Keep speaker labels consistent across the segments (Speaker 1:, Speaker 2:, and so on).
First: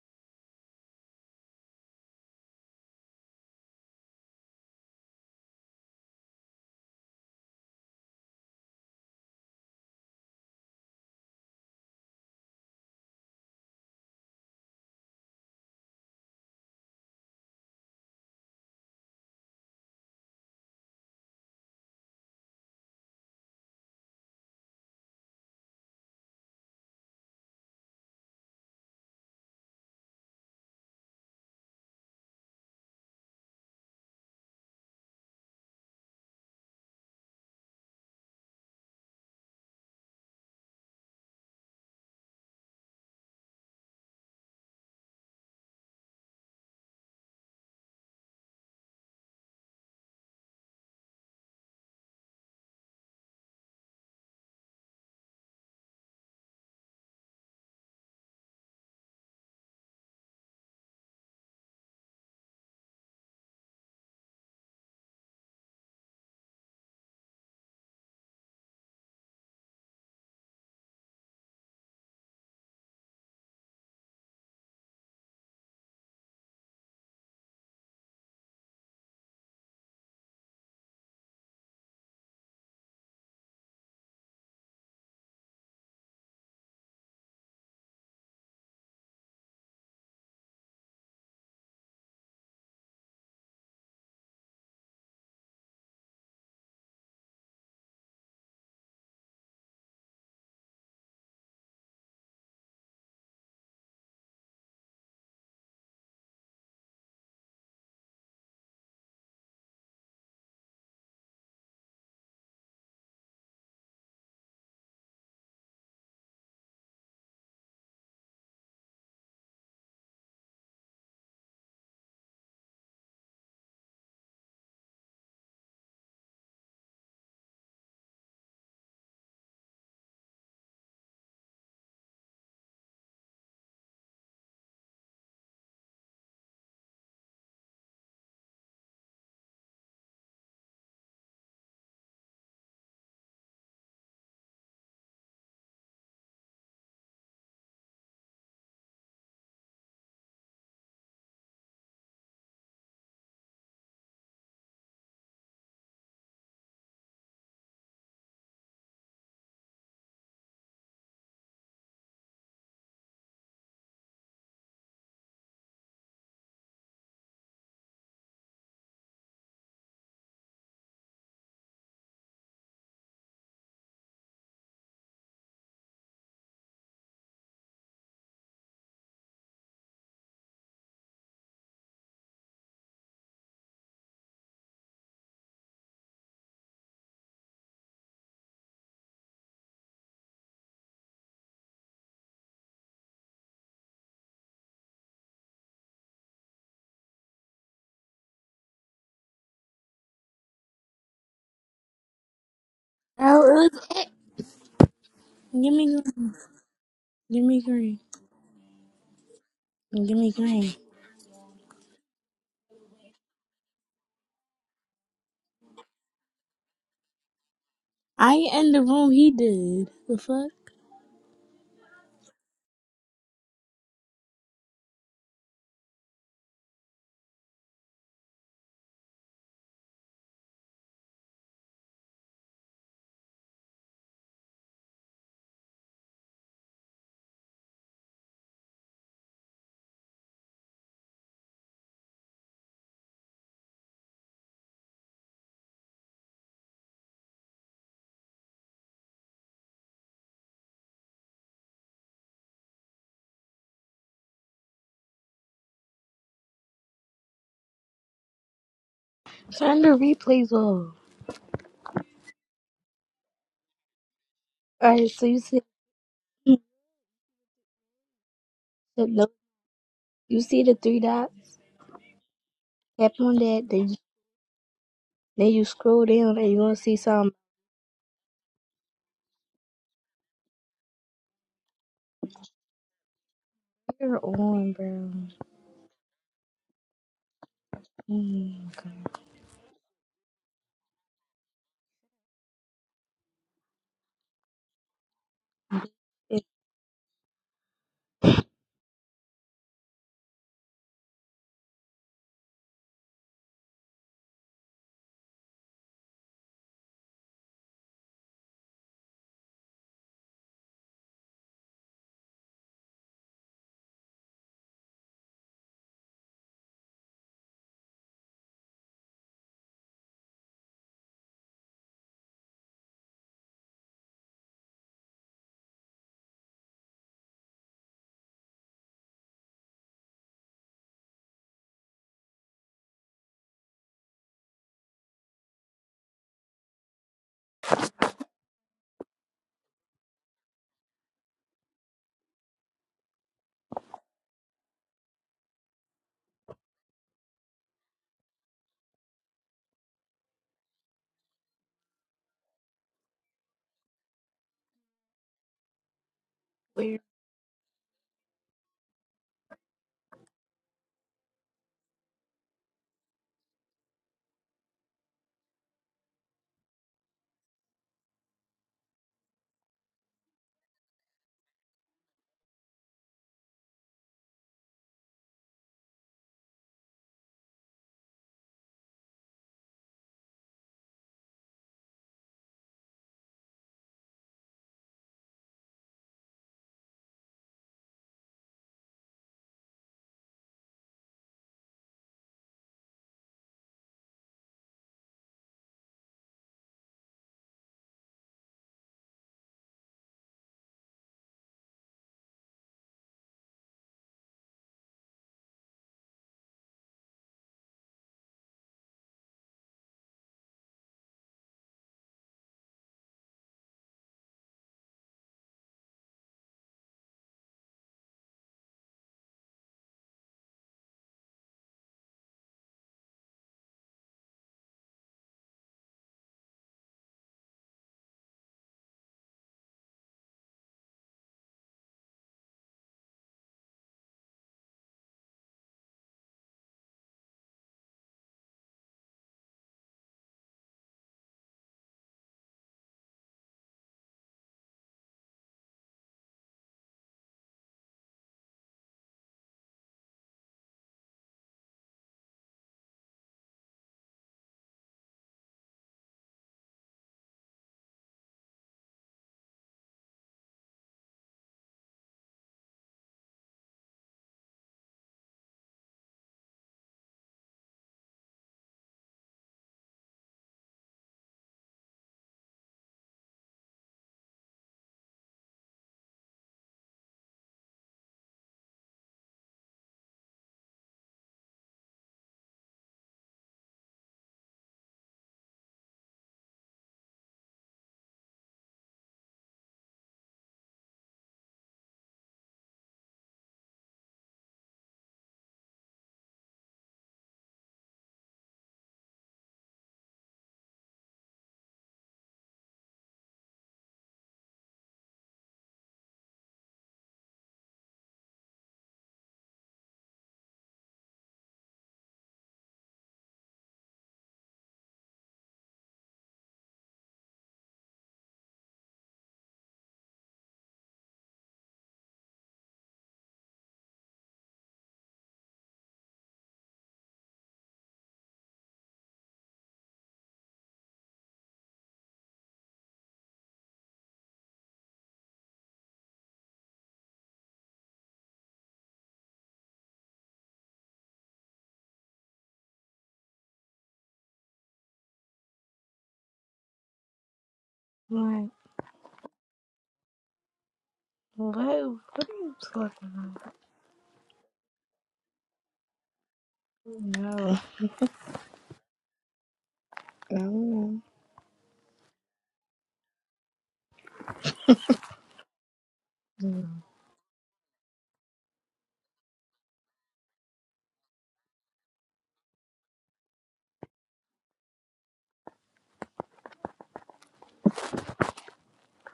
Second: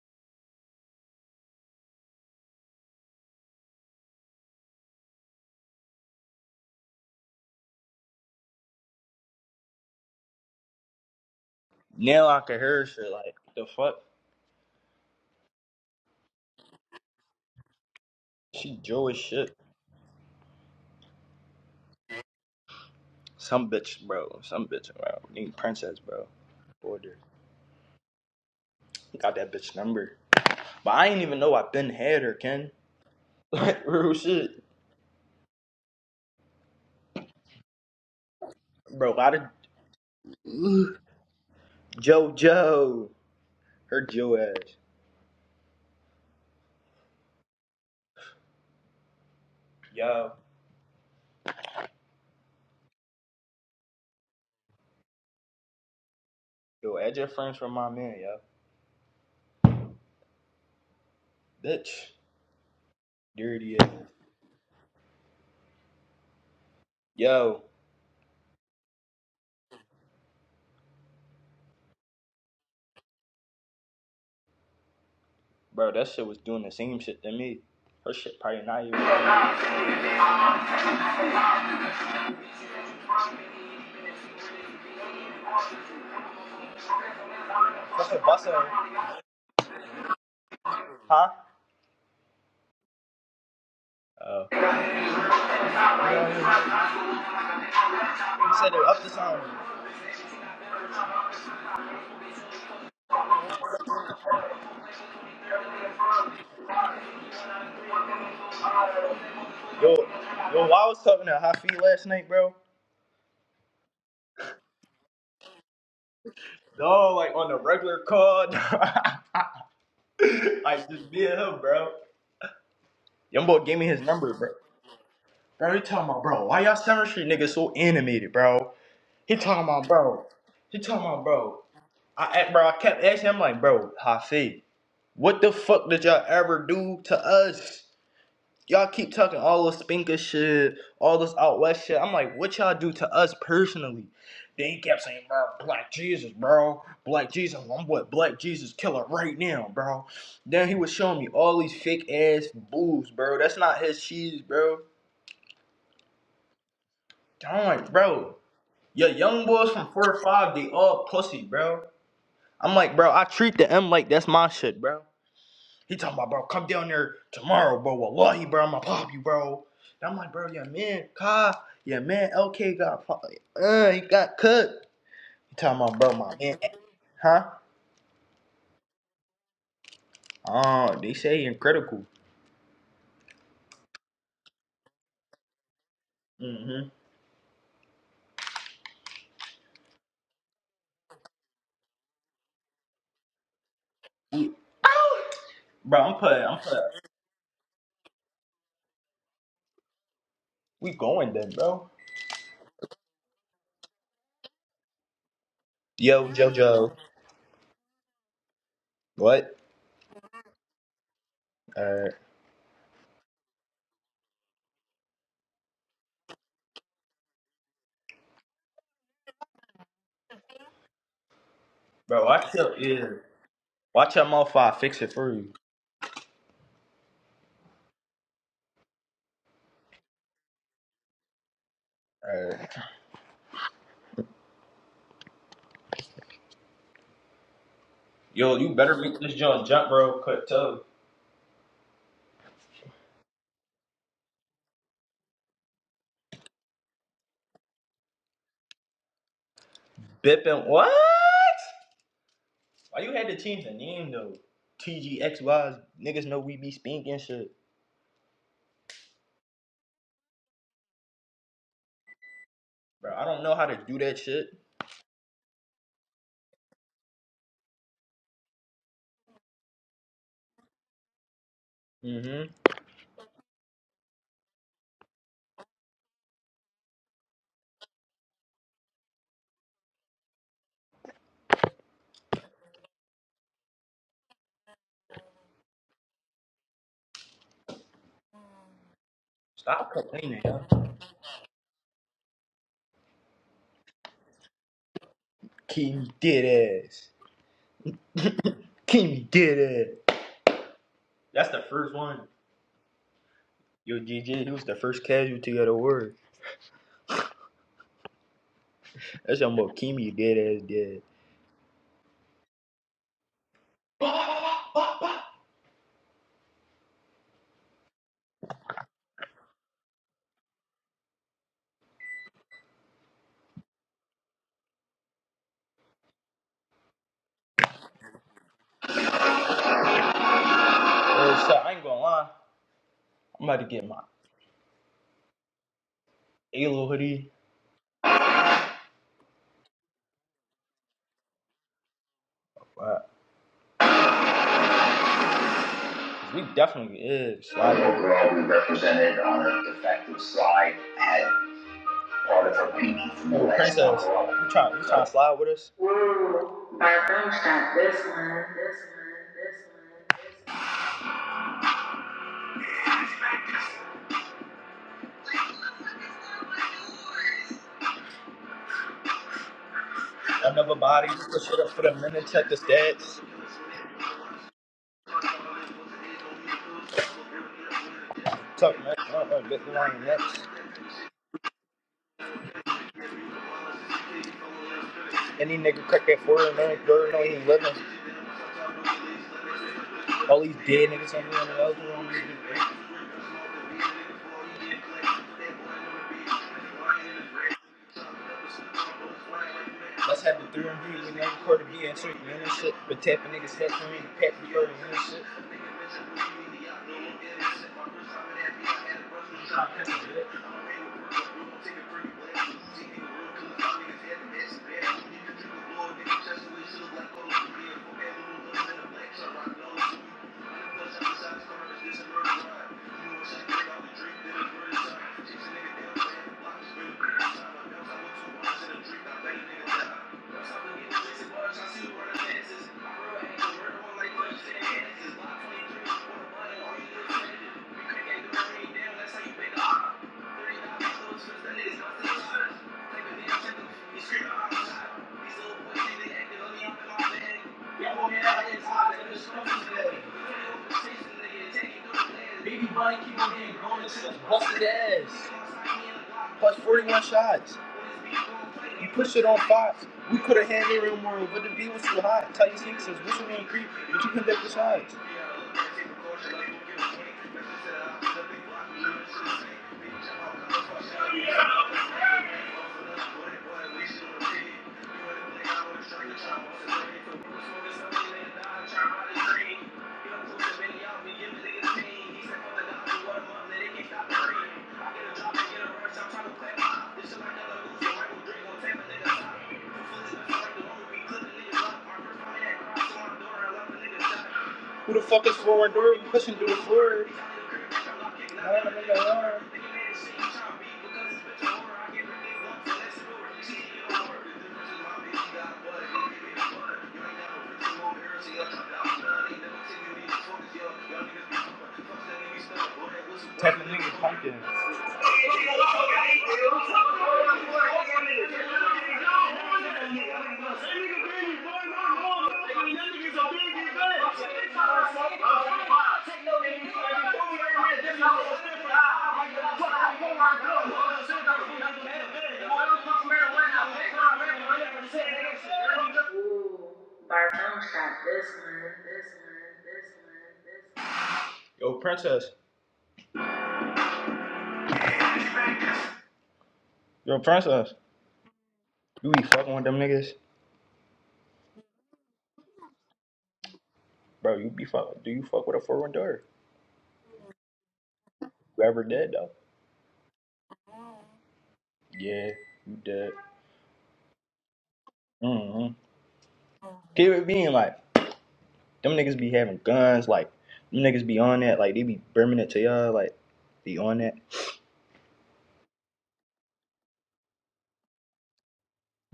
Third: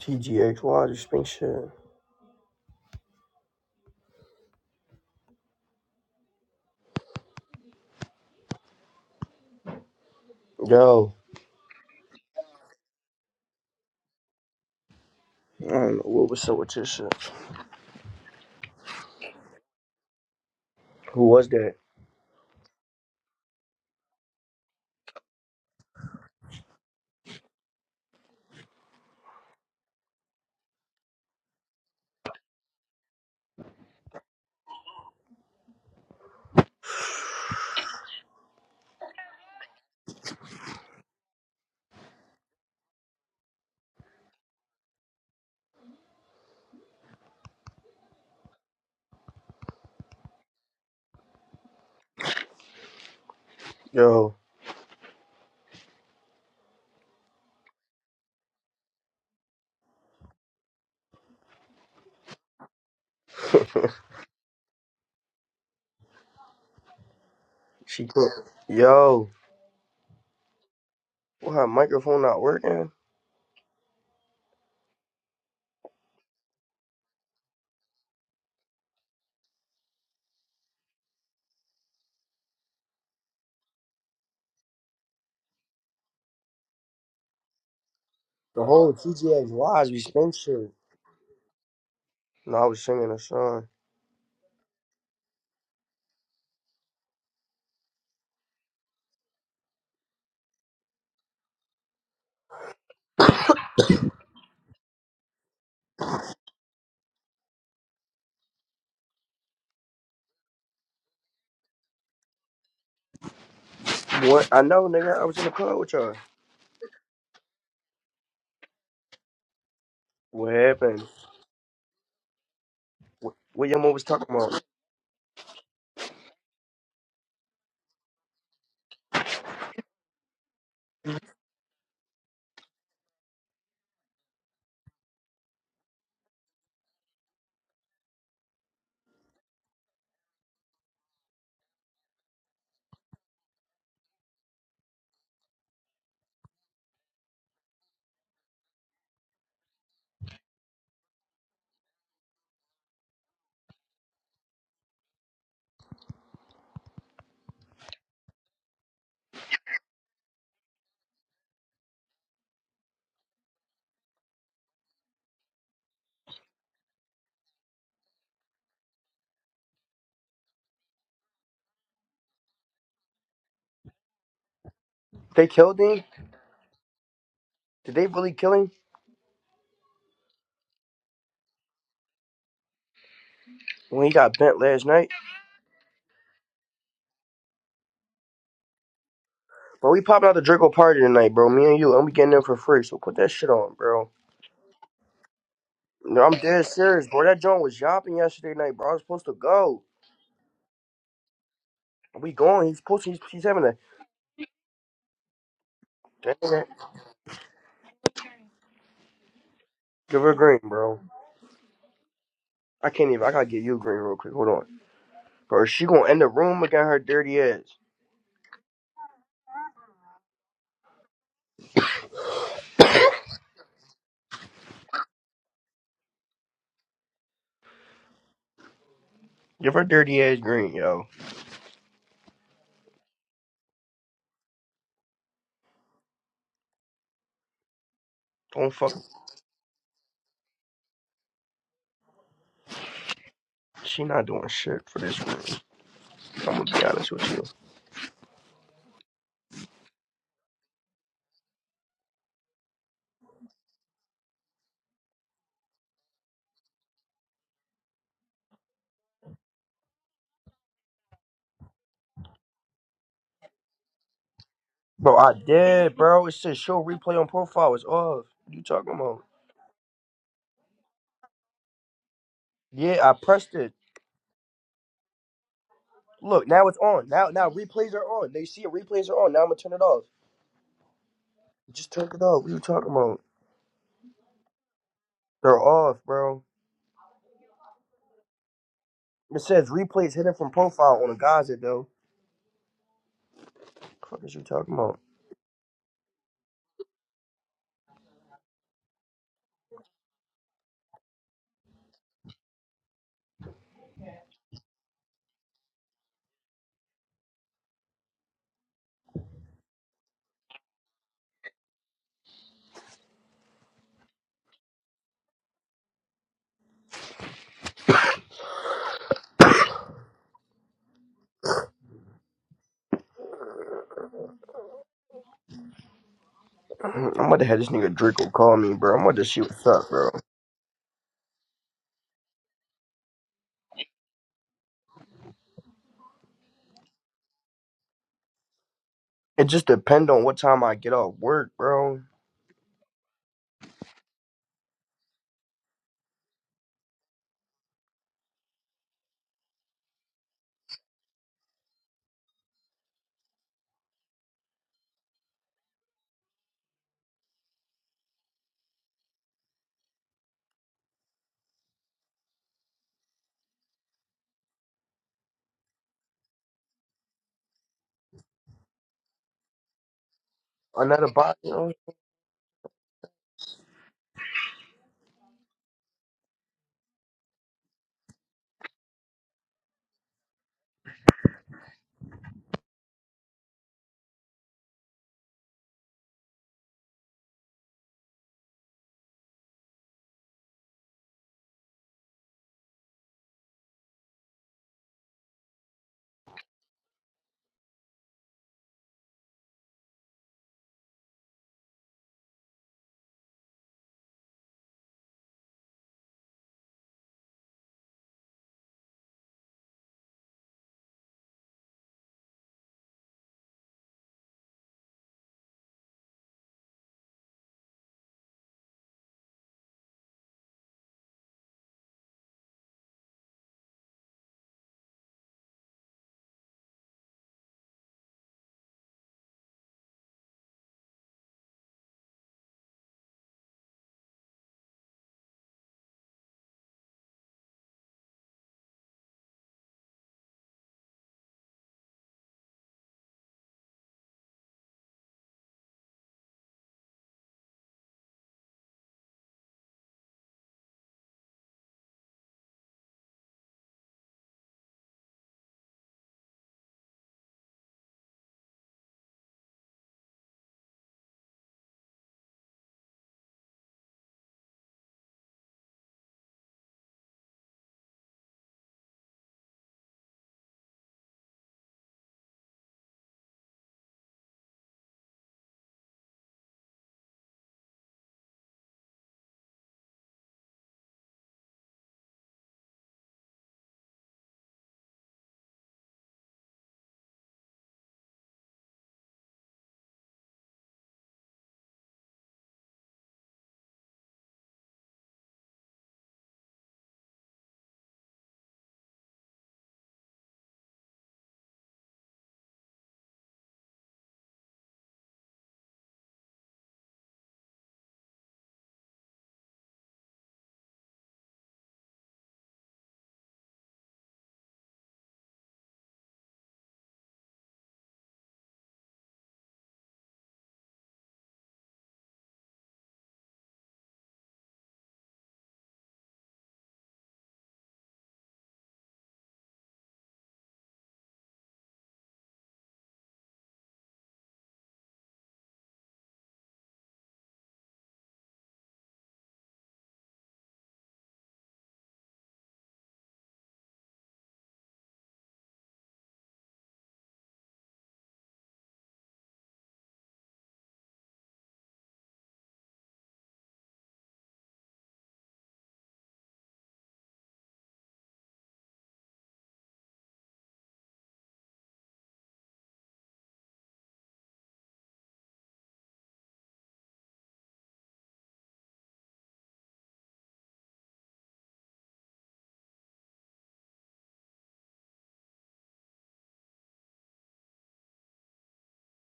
Speaker 1: TGH, why this shit? Yo,
Speaker 2: Now I can hear shit like the fuck.
Speaker 1: I don't know what was up with this shit.
Speaker 2: She Jewish shit.
Speaker 1: who was that?
Speaker 2: Some bitch, bro. Some bitch, bro. Need princess, bro. Order. Got that bitch number. But I ain't even know I been had her, Ken. Like real shit, bro. A lot of JoJo. Her Joe ass. Yo,
Speaker 1: Yo,
Speaker 2: yo, add your friends from my man, yo. Bitch, dirty ass. Yo,
Speaker 1: she quit. Yo, why her microphone not working?
Speaker 2: bro, that shit was doing the same shit to me. Her shit probably not even. Fucking busting,
Speaker 1: The whole TGX Wise we spin shit.
Speaker 2: huh?
Speaker 1: No, I was singing a song.
Speaker 2: Oh. You know what I mean? You said it up the sound. Yo, yo, I was talking to Hafi last night, bro.
Speaker 1: What? I know, nigga. I was in the club with y'all.
Speaker 2: No, like on the regular call.
Speaker 1: What
Speaker 2: like
Speaker 1: happened?
Speaker 2: just being him, bro.
Speaker 1: What,
Speaker 2: Young boy
Speaker 1: what
Speaker 2: gave
Speaker 1: your
Speaker 2: me
Speaker 1: mom
Speaker 2: his
Speaker 1: was talking
Speaker 2: number, bro.
Speaker 1: about?
Speaker 2: Bro, he talking about, bro, why y'all Seventh Street niggas so animated, bro? He talking about, bro. He talking about, bro. I, I- bro, I kept asking him, like, bro, Hafi, what the fuck did y'all ever do to us? Y'all keep talking all this spinker shit, all this out west shit. I'm like, what y'all do to us personally? Then he kept saying, bro, Black Jesus, bro. Black Jesus, I'm what Black Jesus killer right now, bro. Then he was showing me all these fake ass boobs, bro. That's not his cheese, bro. I'm like, bro, your young boys from 4 or 5, they all pussy, bro. I'm like, bro, I treat the M like that's my shit, bro. He talking about, bro, come down there tomorrow, bro. Wallahi, bro, I'ma pop you, bro. And I'm like, bro, yeah, man, Ka, yeah, man, LK got, fu- uh, he got cooked.
Speaker 1: They
Speaker 2: He
Speaker 1: killed
Speaker 2: talking about,
Speaker 1: him?
Speaker 2: bro, my man, huh?
Speaker 1: Did they really kill him?
Speaker 2: Oh, they say he in critical.
Speaker 1: When he got bent last night?
Speaker 2: Mm-hmm.
Speaker 1: Bro, we popping out the Draco party tonight, bro. Me and you, and we getting in for free. So put that shit on, bro.
Speaker 2: Bro, I'm
Speaker 1: No, I'm
Speaker 2: putting, I'm
Speaker 1: dead
Speaker 2: putting.
Speaker 1: serious, bro. That joint was yapping yesterday night, bro. I was supposed to go.
Speaker 2: We going then, bro.
Speaker 1: We going. He's supposed. He's, he's having
Speaker 3: Oh, it
Speaker 1: a.
Speaker 3: was- give me, green.
Speaker 2: Yo,
Speaker 1: Dang it.
Speaker 2: JoJo.
Speaker 3: give me green,
Speaker 2: What?
Speaker 3: give
Speaker 1: Give
Speaker 3: me
Speaker 1: her green,
Speaker 3: green.
Speaker 1: bro.
Speaker 2: Uh,
Speaker 1: I can't even. I gotta get you green real quick. Hold on, bro. She gonna end the room again. her dirty ass.
Speaker 3: I ain't in the room. He did. The fuck?
Speaker 2: bro, watch your ear. Watch your mouth. I fix it for you.
Speaker 1: Give her dirty ass green, yo.
Speaker 2: Uh, yo, you
Speaker 1: Don't fuck.
Speaker 2: better make this joint jump, bro. Quick, too.
Speaker 1: She not doing shit for this room. I'm gonna be honest with you,
Speaker 2: Bipping what? Why you had to change the name though? T G X Ys niggas know we be speaking shit.
Speaker 3: Turn the replays off.
Speaker 2: Bro, I don't know how to do that shit.
Speaker 3: All right.
Speaker 1: bro.
Speaker 3: So
Speaker 1: I
Speaker 3: you see,
Speaker 1: did, bro. It
Speaker 3: the
Speaker 1: says show replay on profile. It's off. What you talking about?
Speaker 3: no, you see the three dots.
Speaker 2: Mm-hmm.
Speaker 1: Yeah,
Speaker 3: Tap
Speaker 1: I
Speaker 3: on
Speaker 1: pressed
Speaker 3: that.
Speaker 1: it.
Speaker 3: Then you, then you scroll down
Speaker 1: Look,
Speaker 3: and you
Speaker 1: now
Speaker 3: gonna
Speaker 1: it's
Speaker 3: see
Speaker 1: on. Now,
Speaker 3: something.
Speaker 1: now replays are on. They see it. Replays are on. Now I'm gonna turn it off. Just turn it off. What you talking about?
Speaker 3: You're on, bro.
Speaker 1: They're off, bro.
Speaker 3: Oh my
Speaker 1: It says
Speaker 2: Stop
Speaker 1: replays hidden
Speaker 2: complaining.
Speaker 1: from profile on a Gaza, though. What is you talking about?
Speaker 3: god.
Speaker 2: Keem
Speaker 3: It's
Speaker 2: dead ass. Keem dead ass. That's the first one. Yo, GG, he was the first casualty of the war. That's how much Kimi dead ass dead.
Speaker 1: I'm about to have this nigga Draco call me, bro. I'm about to see what's up, bro.
Speaker 2: Oh shit, I ain't gonna lie. I'm about to get my Halo hoodie.
Speaker 1: It just depend on what time I get off work, bro.
Speaker 2: Wow. 'Cause We definitely is. slide Overall, we represented on a defective slide, had Oh, princess, you trying you trying to slide with us?
Speaker 3: weird.
Speaker 2: Another body,
Speaker 1: Another
Speaker 2: just
Speaker 1: bot,
Speaker 2: push
Speaker 1: you
Speaker 2: it up
Speaker 1: know?
Speaker 2: for the minute, check the stats. Tuck next, uh, uh, bit the line next. Any nigga crack that four and nine, third, no, he ain't living. All these dead niggas on the other one. Let's have the three and B when they record the BS treatment and shit. But tapping niggas head for me, pat the bird and shit. Thank you. Baby Bunny keep on getting grown into busted ass. Plus 41 shots. You pushed it on Fox. We could have had it more, but the beat was too hot. Tight sneaks says, what's your name, creep? But you couldn't take the shots. Yeah. Who the fuck is Florendora pushing through the floor? Technically of pumpkins. Bartone shot this one, this one, this one, this one. Yo, princess. Yo, princess.
Speaker 3: Like,
Speaker 2: You be fucking with them niggas,
Speaker 3: what? What are you talking about?
Speaker 2: bro. You be fuck. Do you fuck with a foreign daughter?
Speaker 3: No,
Speaker 2: You ever dead though?
Speaker 3: I don't know.
Speaker 2: Yeah, you dead. Mm-hmm.
Speaker 3: No,
Speaker 2: Keep it being like them niggas be having guns. Like them niggas be on that. Like they be brimming it to y'all. Like be on that.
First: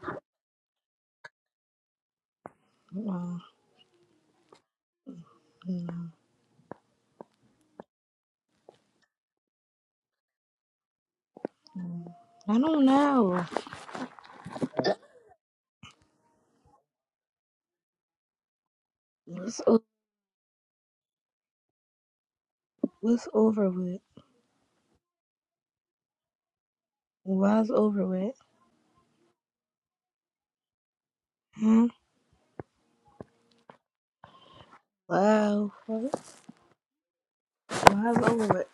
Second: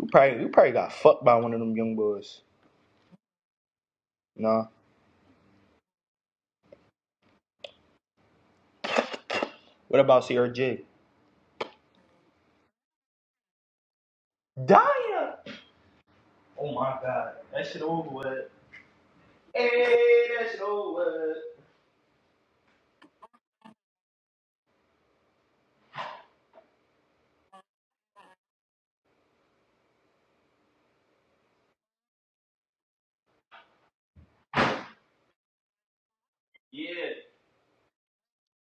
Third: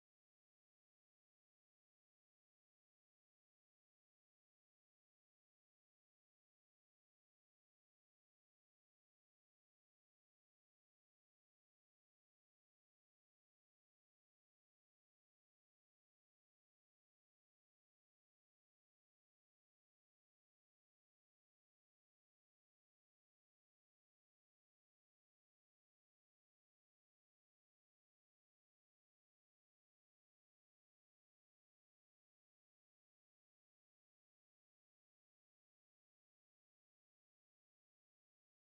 Speaker 2: You probably you probably got fucked by one of them young boys.
Speaker 3: no,
Speaker 2: Nah.
Speaker 3: no,
Speaker 2: What about CRJ?
Speaker 3: no. I don't know.
Speaker 2: Daya. Oh my god, that shit over with.
Speaker 3: What's o-
Speaker 2: Hey, that shit over with.
Speaker 3: what's over with? Why's over with? Hmm? Wow.
Speaker 2: Yeah,
Speaker 3: Why's over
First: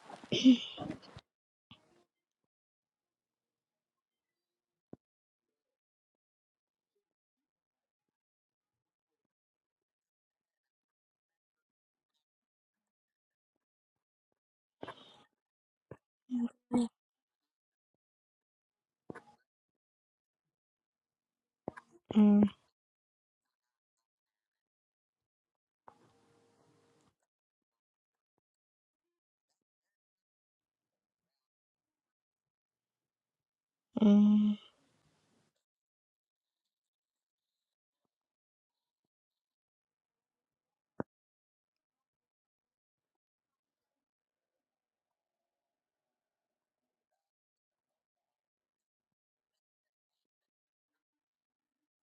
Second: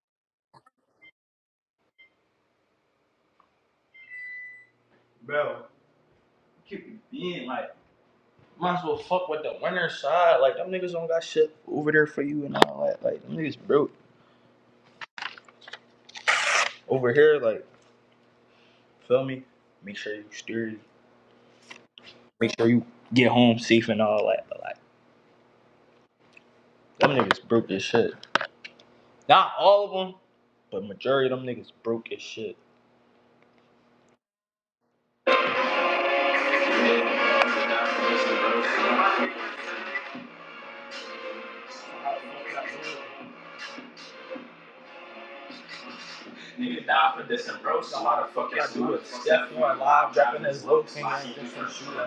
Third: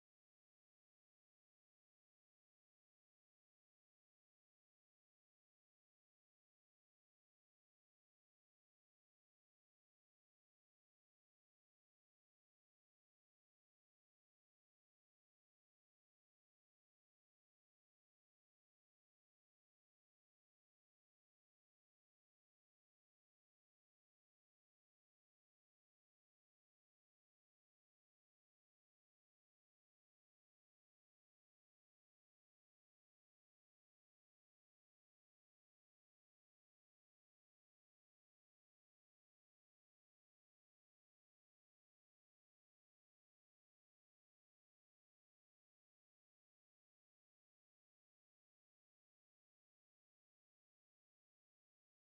Speaker 2: bro, keep it being like. Might as well fuck with the winner side. Like them niggas don't got shit over there for you and all that. Like them niggas broke
Speaker 3: with?
Speaker 2: over here. Like feel me? Make sure you steer.
Speaker 3: Mm,
Speaker 2: Make sure you get home safe and all that. But like them niggas broke as shit. Not all of them, but majority of them niggas broke as shit.
Speaker 3: mm.
Speaker 2: Niggas die for this and bro. Some motherfuckers do it. having as low canine different shooting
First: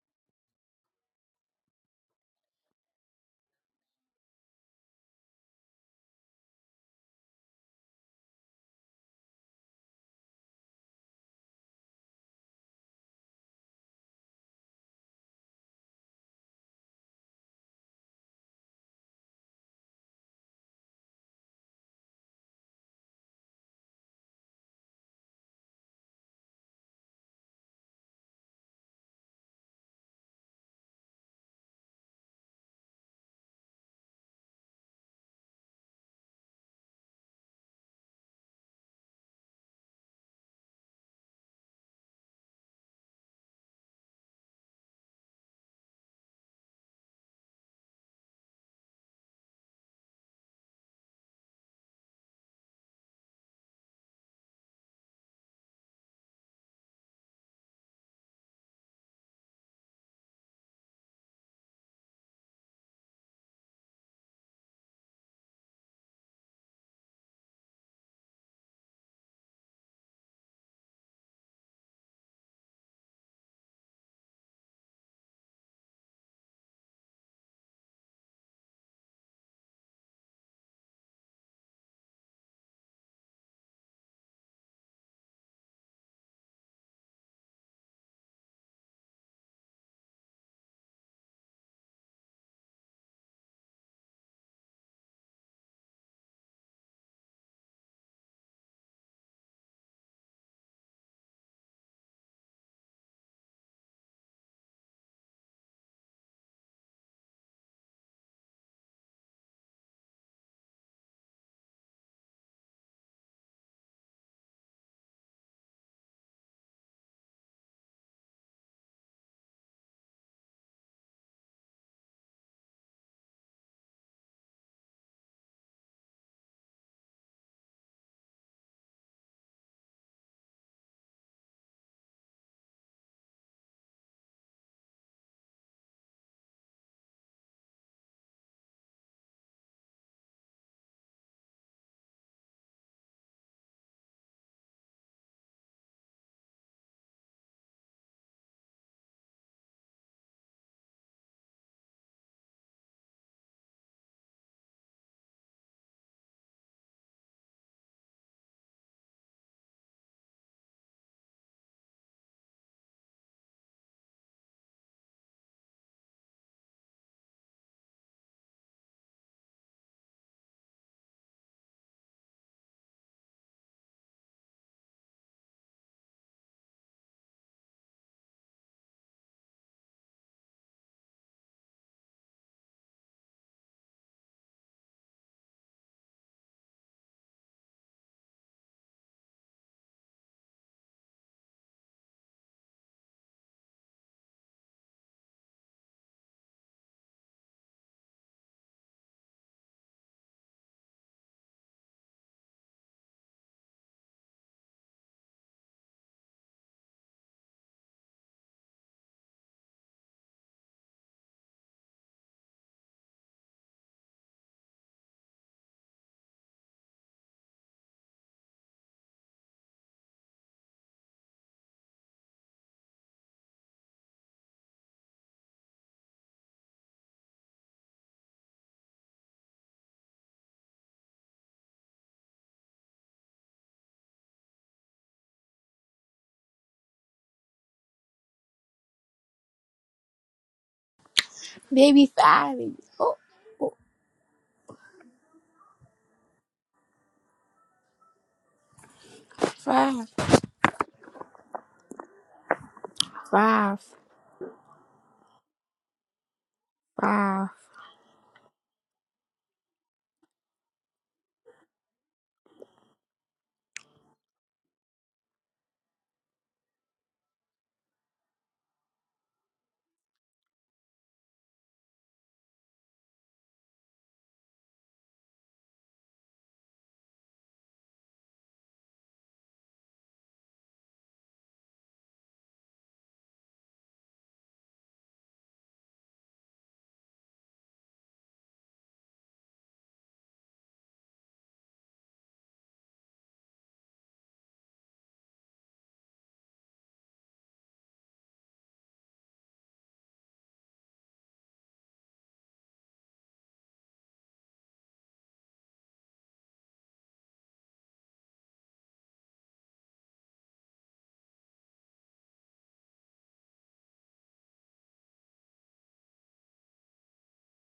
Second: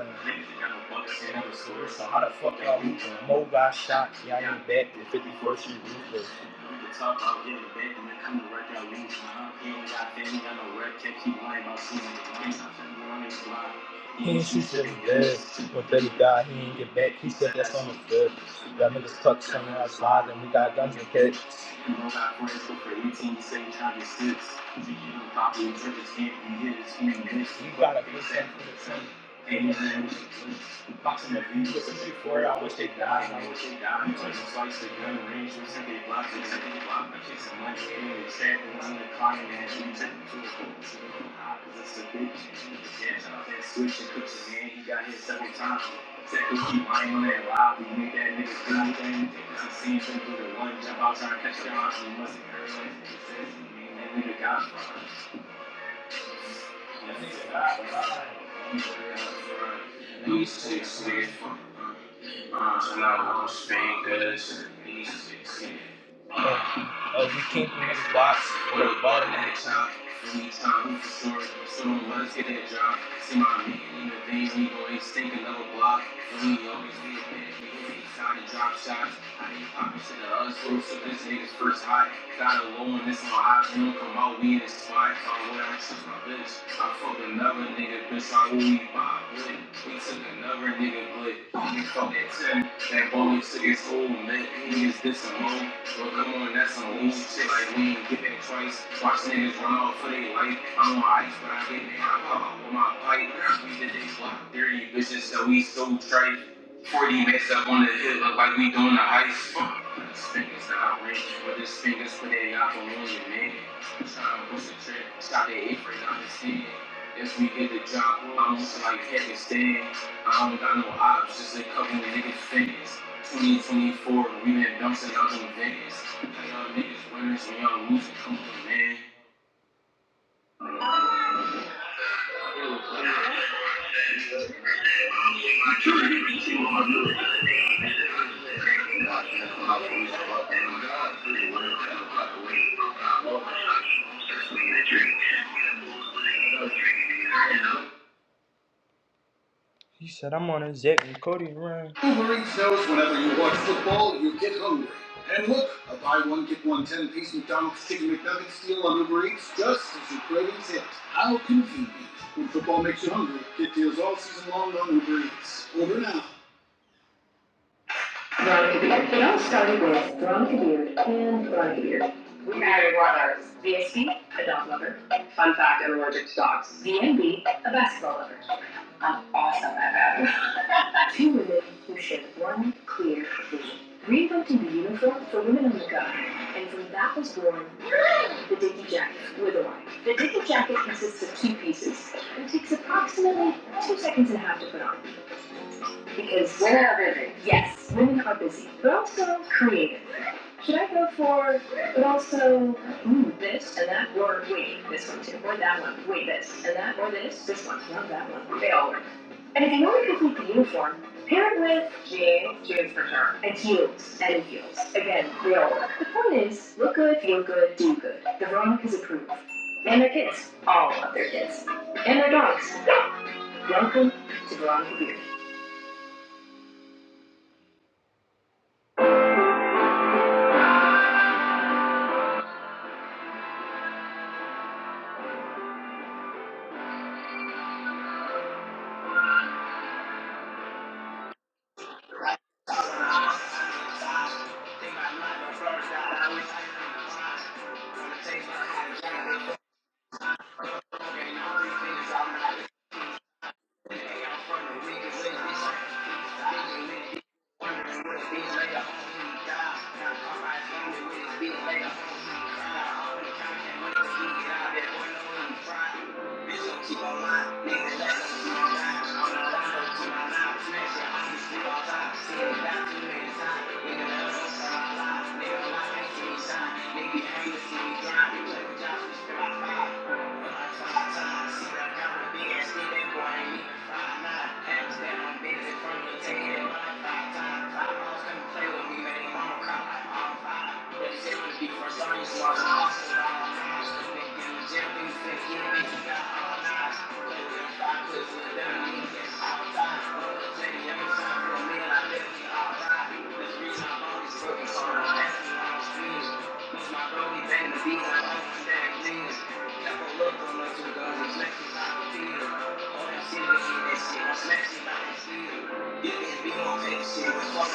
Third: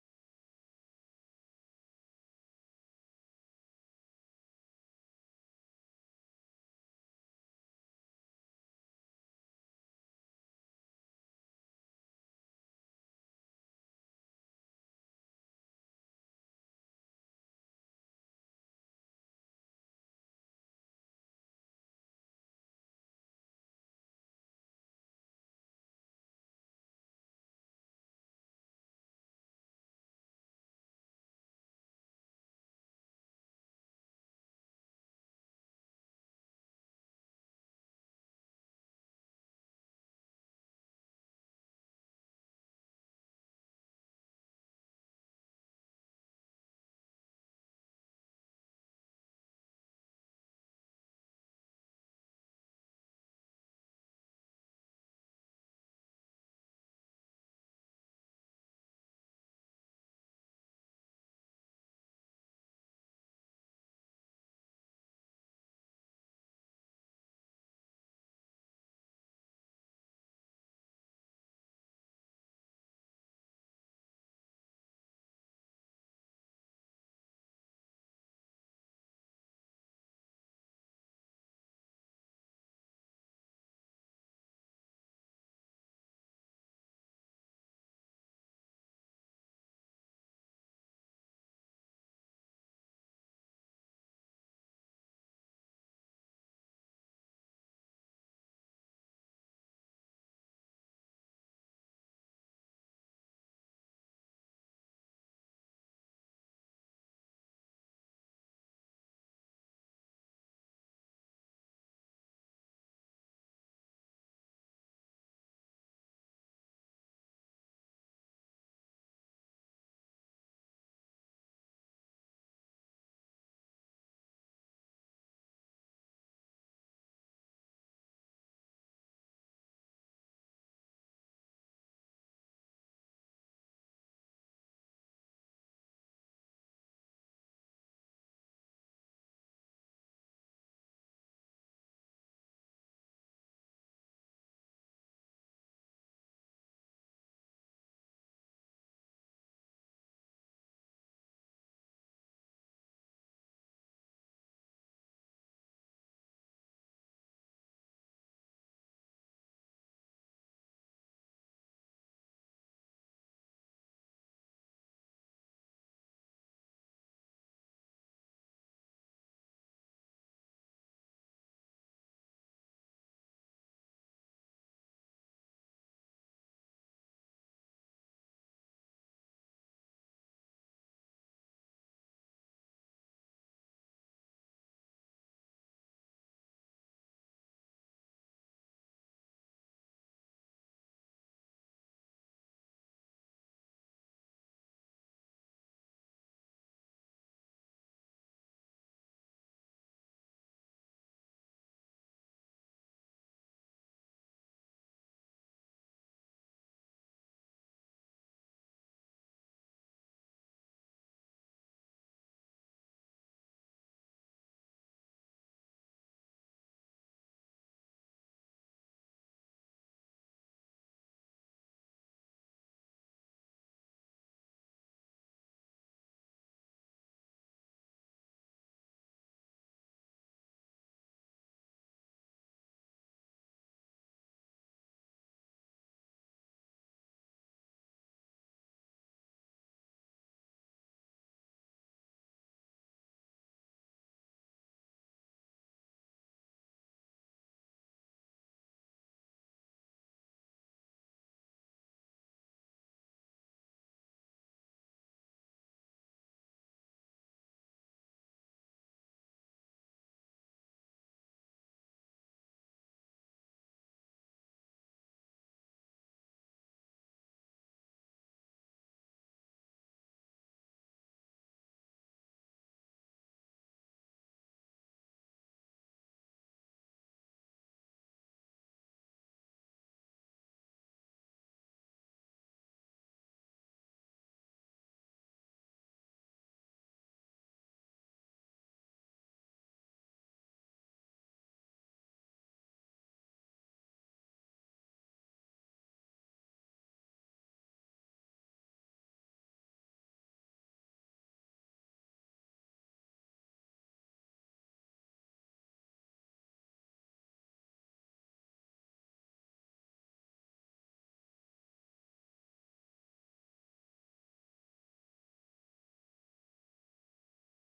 Speaker 2: and receiver. So how the fuck y'all uh, Mo got shot, y'all ain't back the 51st Street ruthless. Talk about getting big and then come to work out weeks. Nah, he ain't got family, got no rep, can't keep lying about seeing the He ain't shoot shit in the When Betty died, he ain't get back. He said that's on the fifth. Y'all niggas tuck something of us and we got guns and kick. You know that for instance for 18, you say Travis six. If you give him proper interpretation, he hits, he missed. You gotta fix that for the team. Amen. Boxing the views, this shit I wish they died. I wish they died. You took some slice of gun range. You said they blocked. You said they blocked. I kicked some money. You said they was in the clock and then you took it to a court. It's a bitch. Yeah, I been switching coaches, man. He got hit several times. Second, keep lying on that lobby. Make that nigga do anything. I've Succeed from through the one jump out trying to catch down. He must have heard like he says. you ain't That nigga got fun. That nigga got fun. He got fun. These six niggas from uh, uh, Slow fingers. Uh, you came from niggas' blocks with a ball in that shop. Anytime we it. That job. See my man in the veins, we go extinct another block. We always be a bitch, we hit these time to drop shots. I ain't poppin' shit to us, so this nigga's first hot. Got a low and this on hot, we don't come out, we in the spot. I'm with, I choose my bitch. I fuck another nigga, bitch, I will be my bitch. We took another nigga, but we fuck that ten. That boy took his whole man, he is this a hoe. So come on, that's on we shit like we ain't get that twice. Watch niggas run off for their life. I'm on ice, but I get it. I pop up with my pipe. We did this block dirty bitches, so we so trite. 40 mess up on the hill, look like we doing the heist. This finger's not rich, but this finger's for their y'all can win it, man. Tryna push the trip, shot that apron, I'm just saying. Yes, we get the job, I'm just like heaven stand. I don't got no ops, just a couple of niggas' fingers. 2024, we been bouncing out in Vegas. Young niggas winners, we on music, come on, man. He said, I'm on a Zach and Cody run. Wolverine sells whenever you watch football, you get hungry. And look, a buy one, get one 10 piece McDonald's Chicken McNugget deal on Uber Eats just as your cravings hit. How convenient. When football makes you hungry, get deals all season long on Uber Eats. Order now. Bronchi beard, starting with Bronchi and Bronchi We added one artist, VSD, a dog lover. fun fact, I'm allergic to dogs. VNB, a basketball lover. I'm awesome at that. Two women who share one clear vision. Reinventing the uniform for women on the go, and from that was born the Dickie Jacket with a Y. The Dickie Jacket consists of two pieces and takes approximately two seconds and a half to put on because Women are busy. yes, women are busy, but also creative. Should I go for, but also, ooh, this and that, or wait, this one too, or that one, wait, this and that, or this, this one, love that one. They all work. And if you want to complete the uniform, pair it with Jeans, jeans for sure. and heels and heels. Again, they all work. The point is, look good, feel good, do good. The Veronicas approve. And their kids. All of their kids. And their dogs. Welcome to Veronica
Speaker 3: Baby five. baby. Oh, oh, five, five, five.
Speaker 2: Beard. Nigga, I'm the same guy. Play with Josh, we spend my five. Sorry, that's my dreams. It's my only thing to be. I'm always damn genius. I ain't got a cop, so I hope she's up my house, so I They see my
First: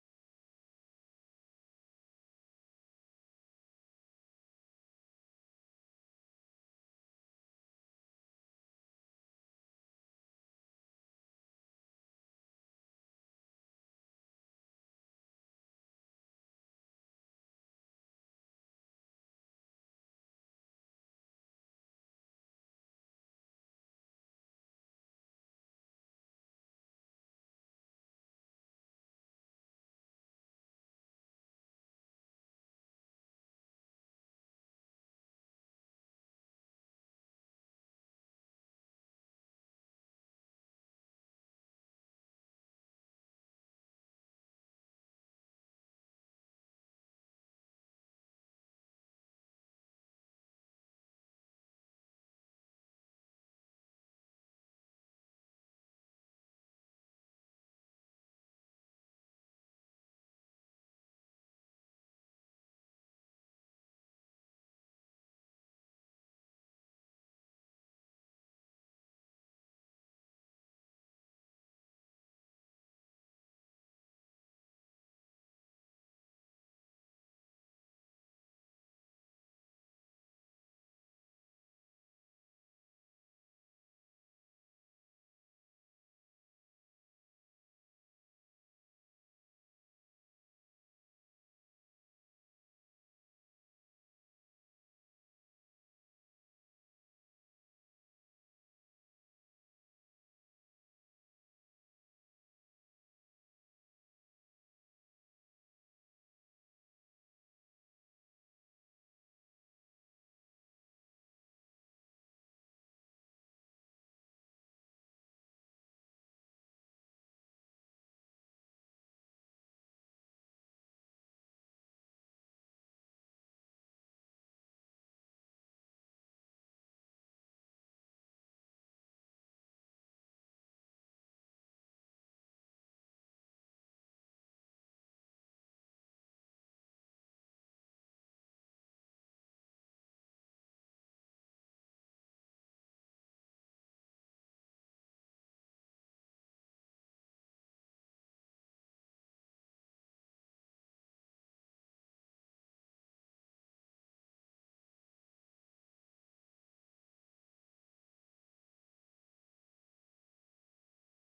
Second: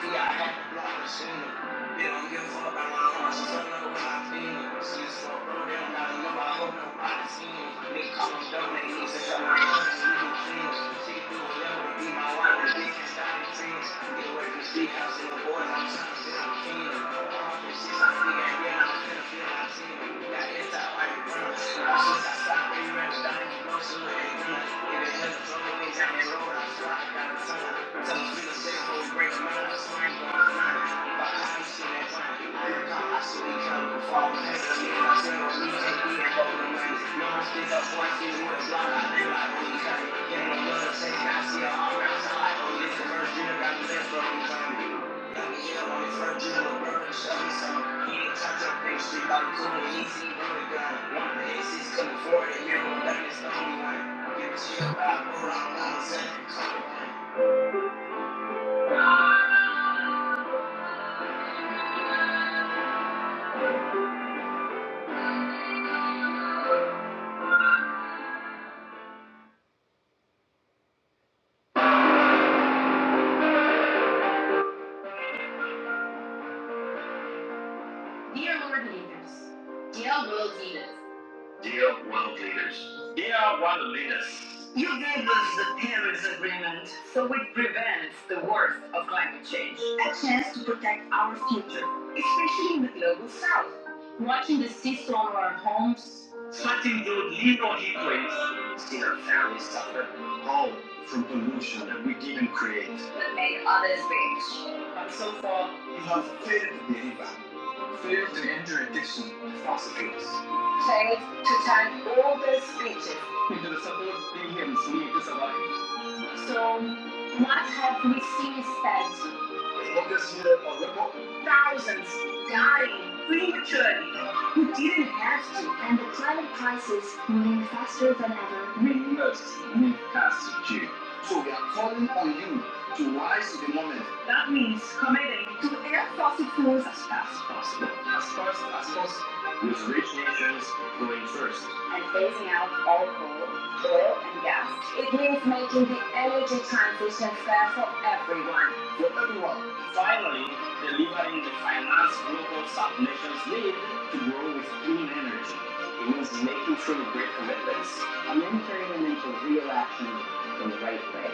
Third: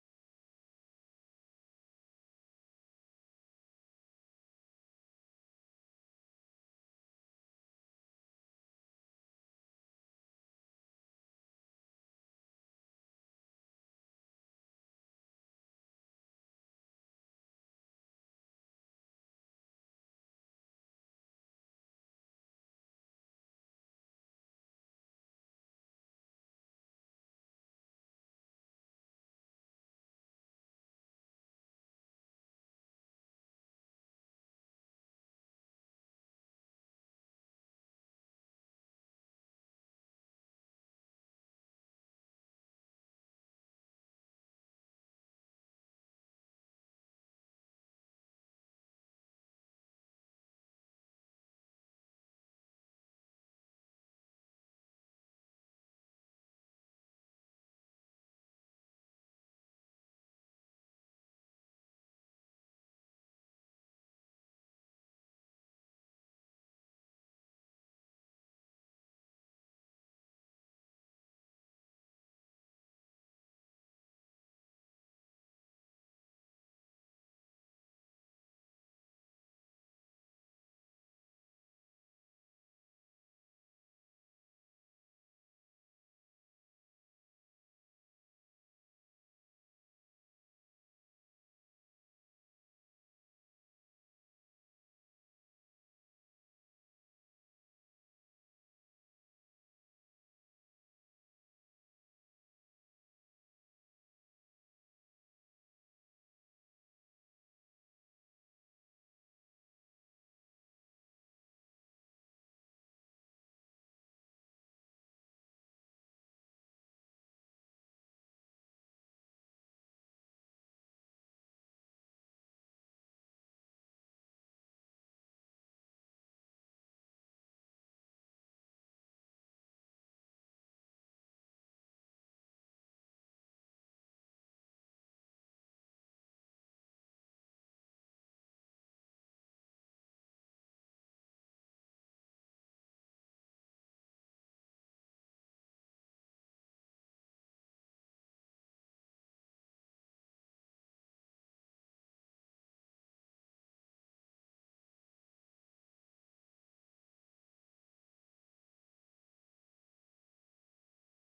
Speaker 2: feet, I had to block the sooner. They don't give a fuck about my heart. She don't know about my feelings. She just want bro. They don't gotta know. I hope nobody seen it. Nigga call them dumb. They need to shut my mouth. She do things. She do whatever. Be my wife. She can stop the things. Get away from the street house and the boys. I'm trying to sit on the king. I'm off this shit. I'm free. I'm real. I'm finna feel like I'm Thank you. got the best from me. Dear Lord leaders, dear world Venus. You gave us the Paris Agreement, so it prevents the worst of climate change. A chance to protect our future, especially in the global south. Watching the seesaw on our homes. Sweating through legal heat waves. Seeing our families suffer. All from. That made others rich. We have 15 Failed to time all their speeches. So, what have we seen instead? and the climate crisis moving faster than ever. We must move past June. So we are calling on you to rise to the moment That means committing to end fossil fuels as fast as possible. As fast as possible, with rich nations going first. and phasing out all coal, oil, and gas. It means making the energy transition fair for everyone. for everyone. Finally, delivering the finance global sub nations need to grow with clean energy. It means making sure you break commitments and then turning them into real action in the right way.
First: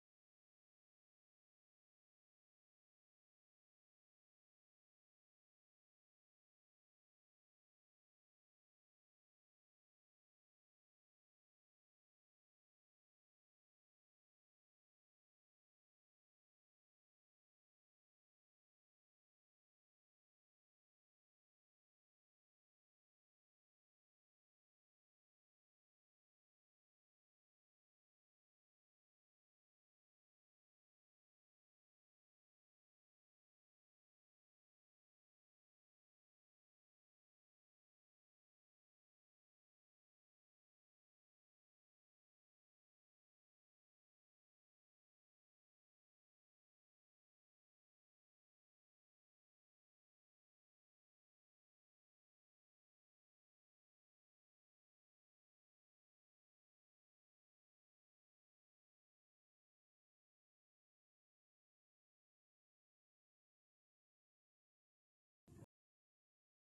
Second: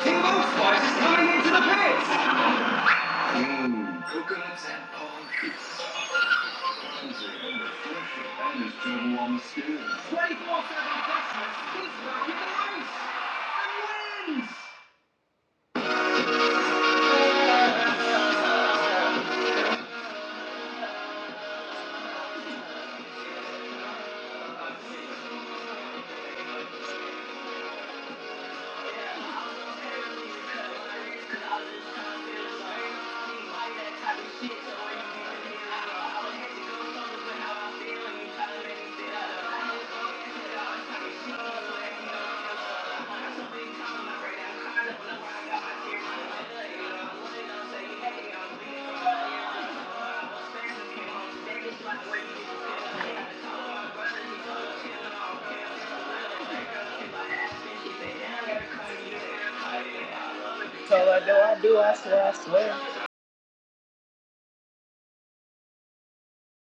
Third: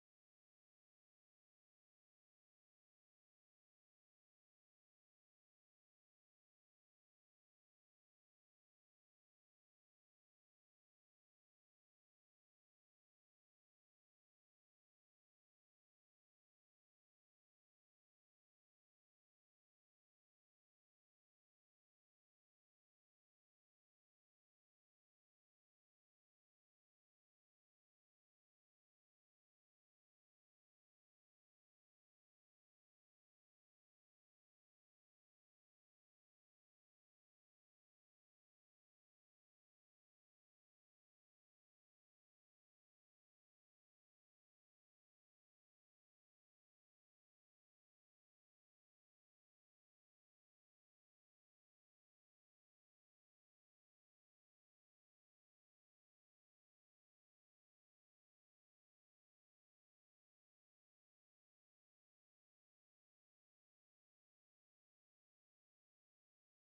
Speaker 2: King Bone Spice is coming into the pits! Coconuts and palm trees. This is a wonderful fruit. That is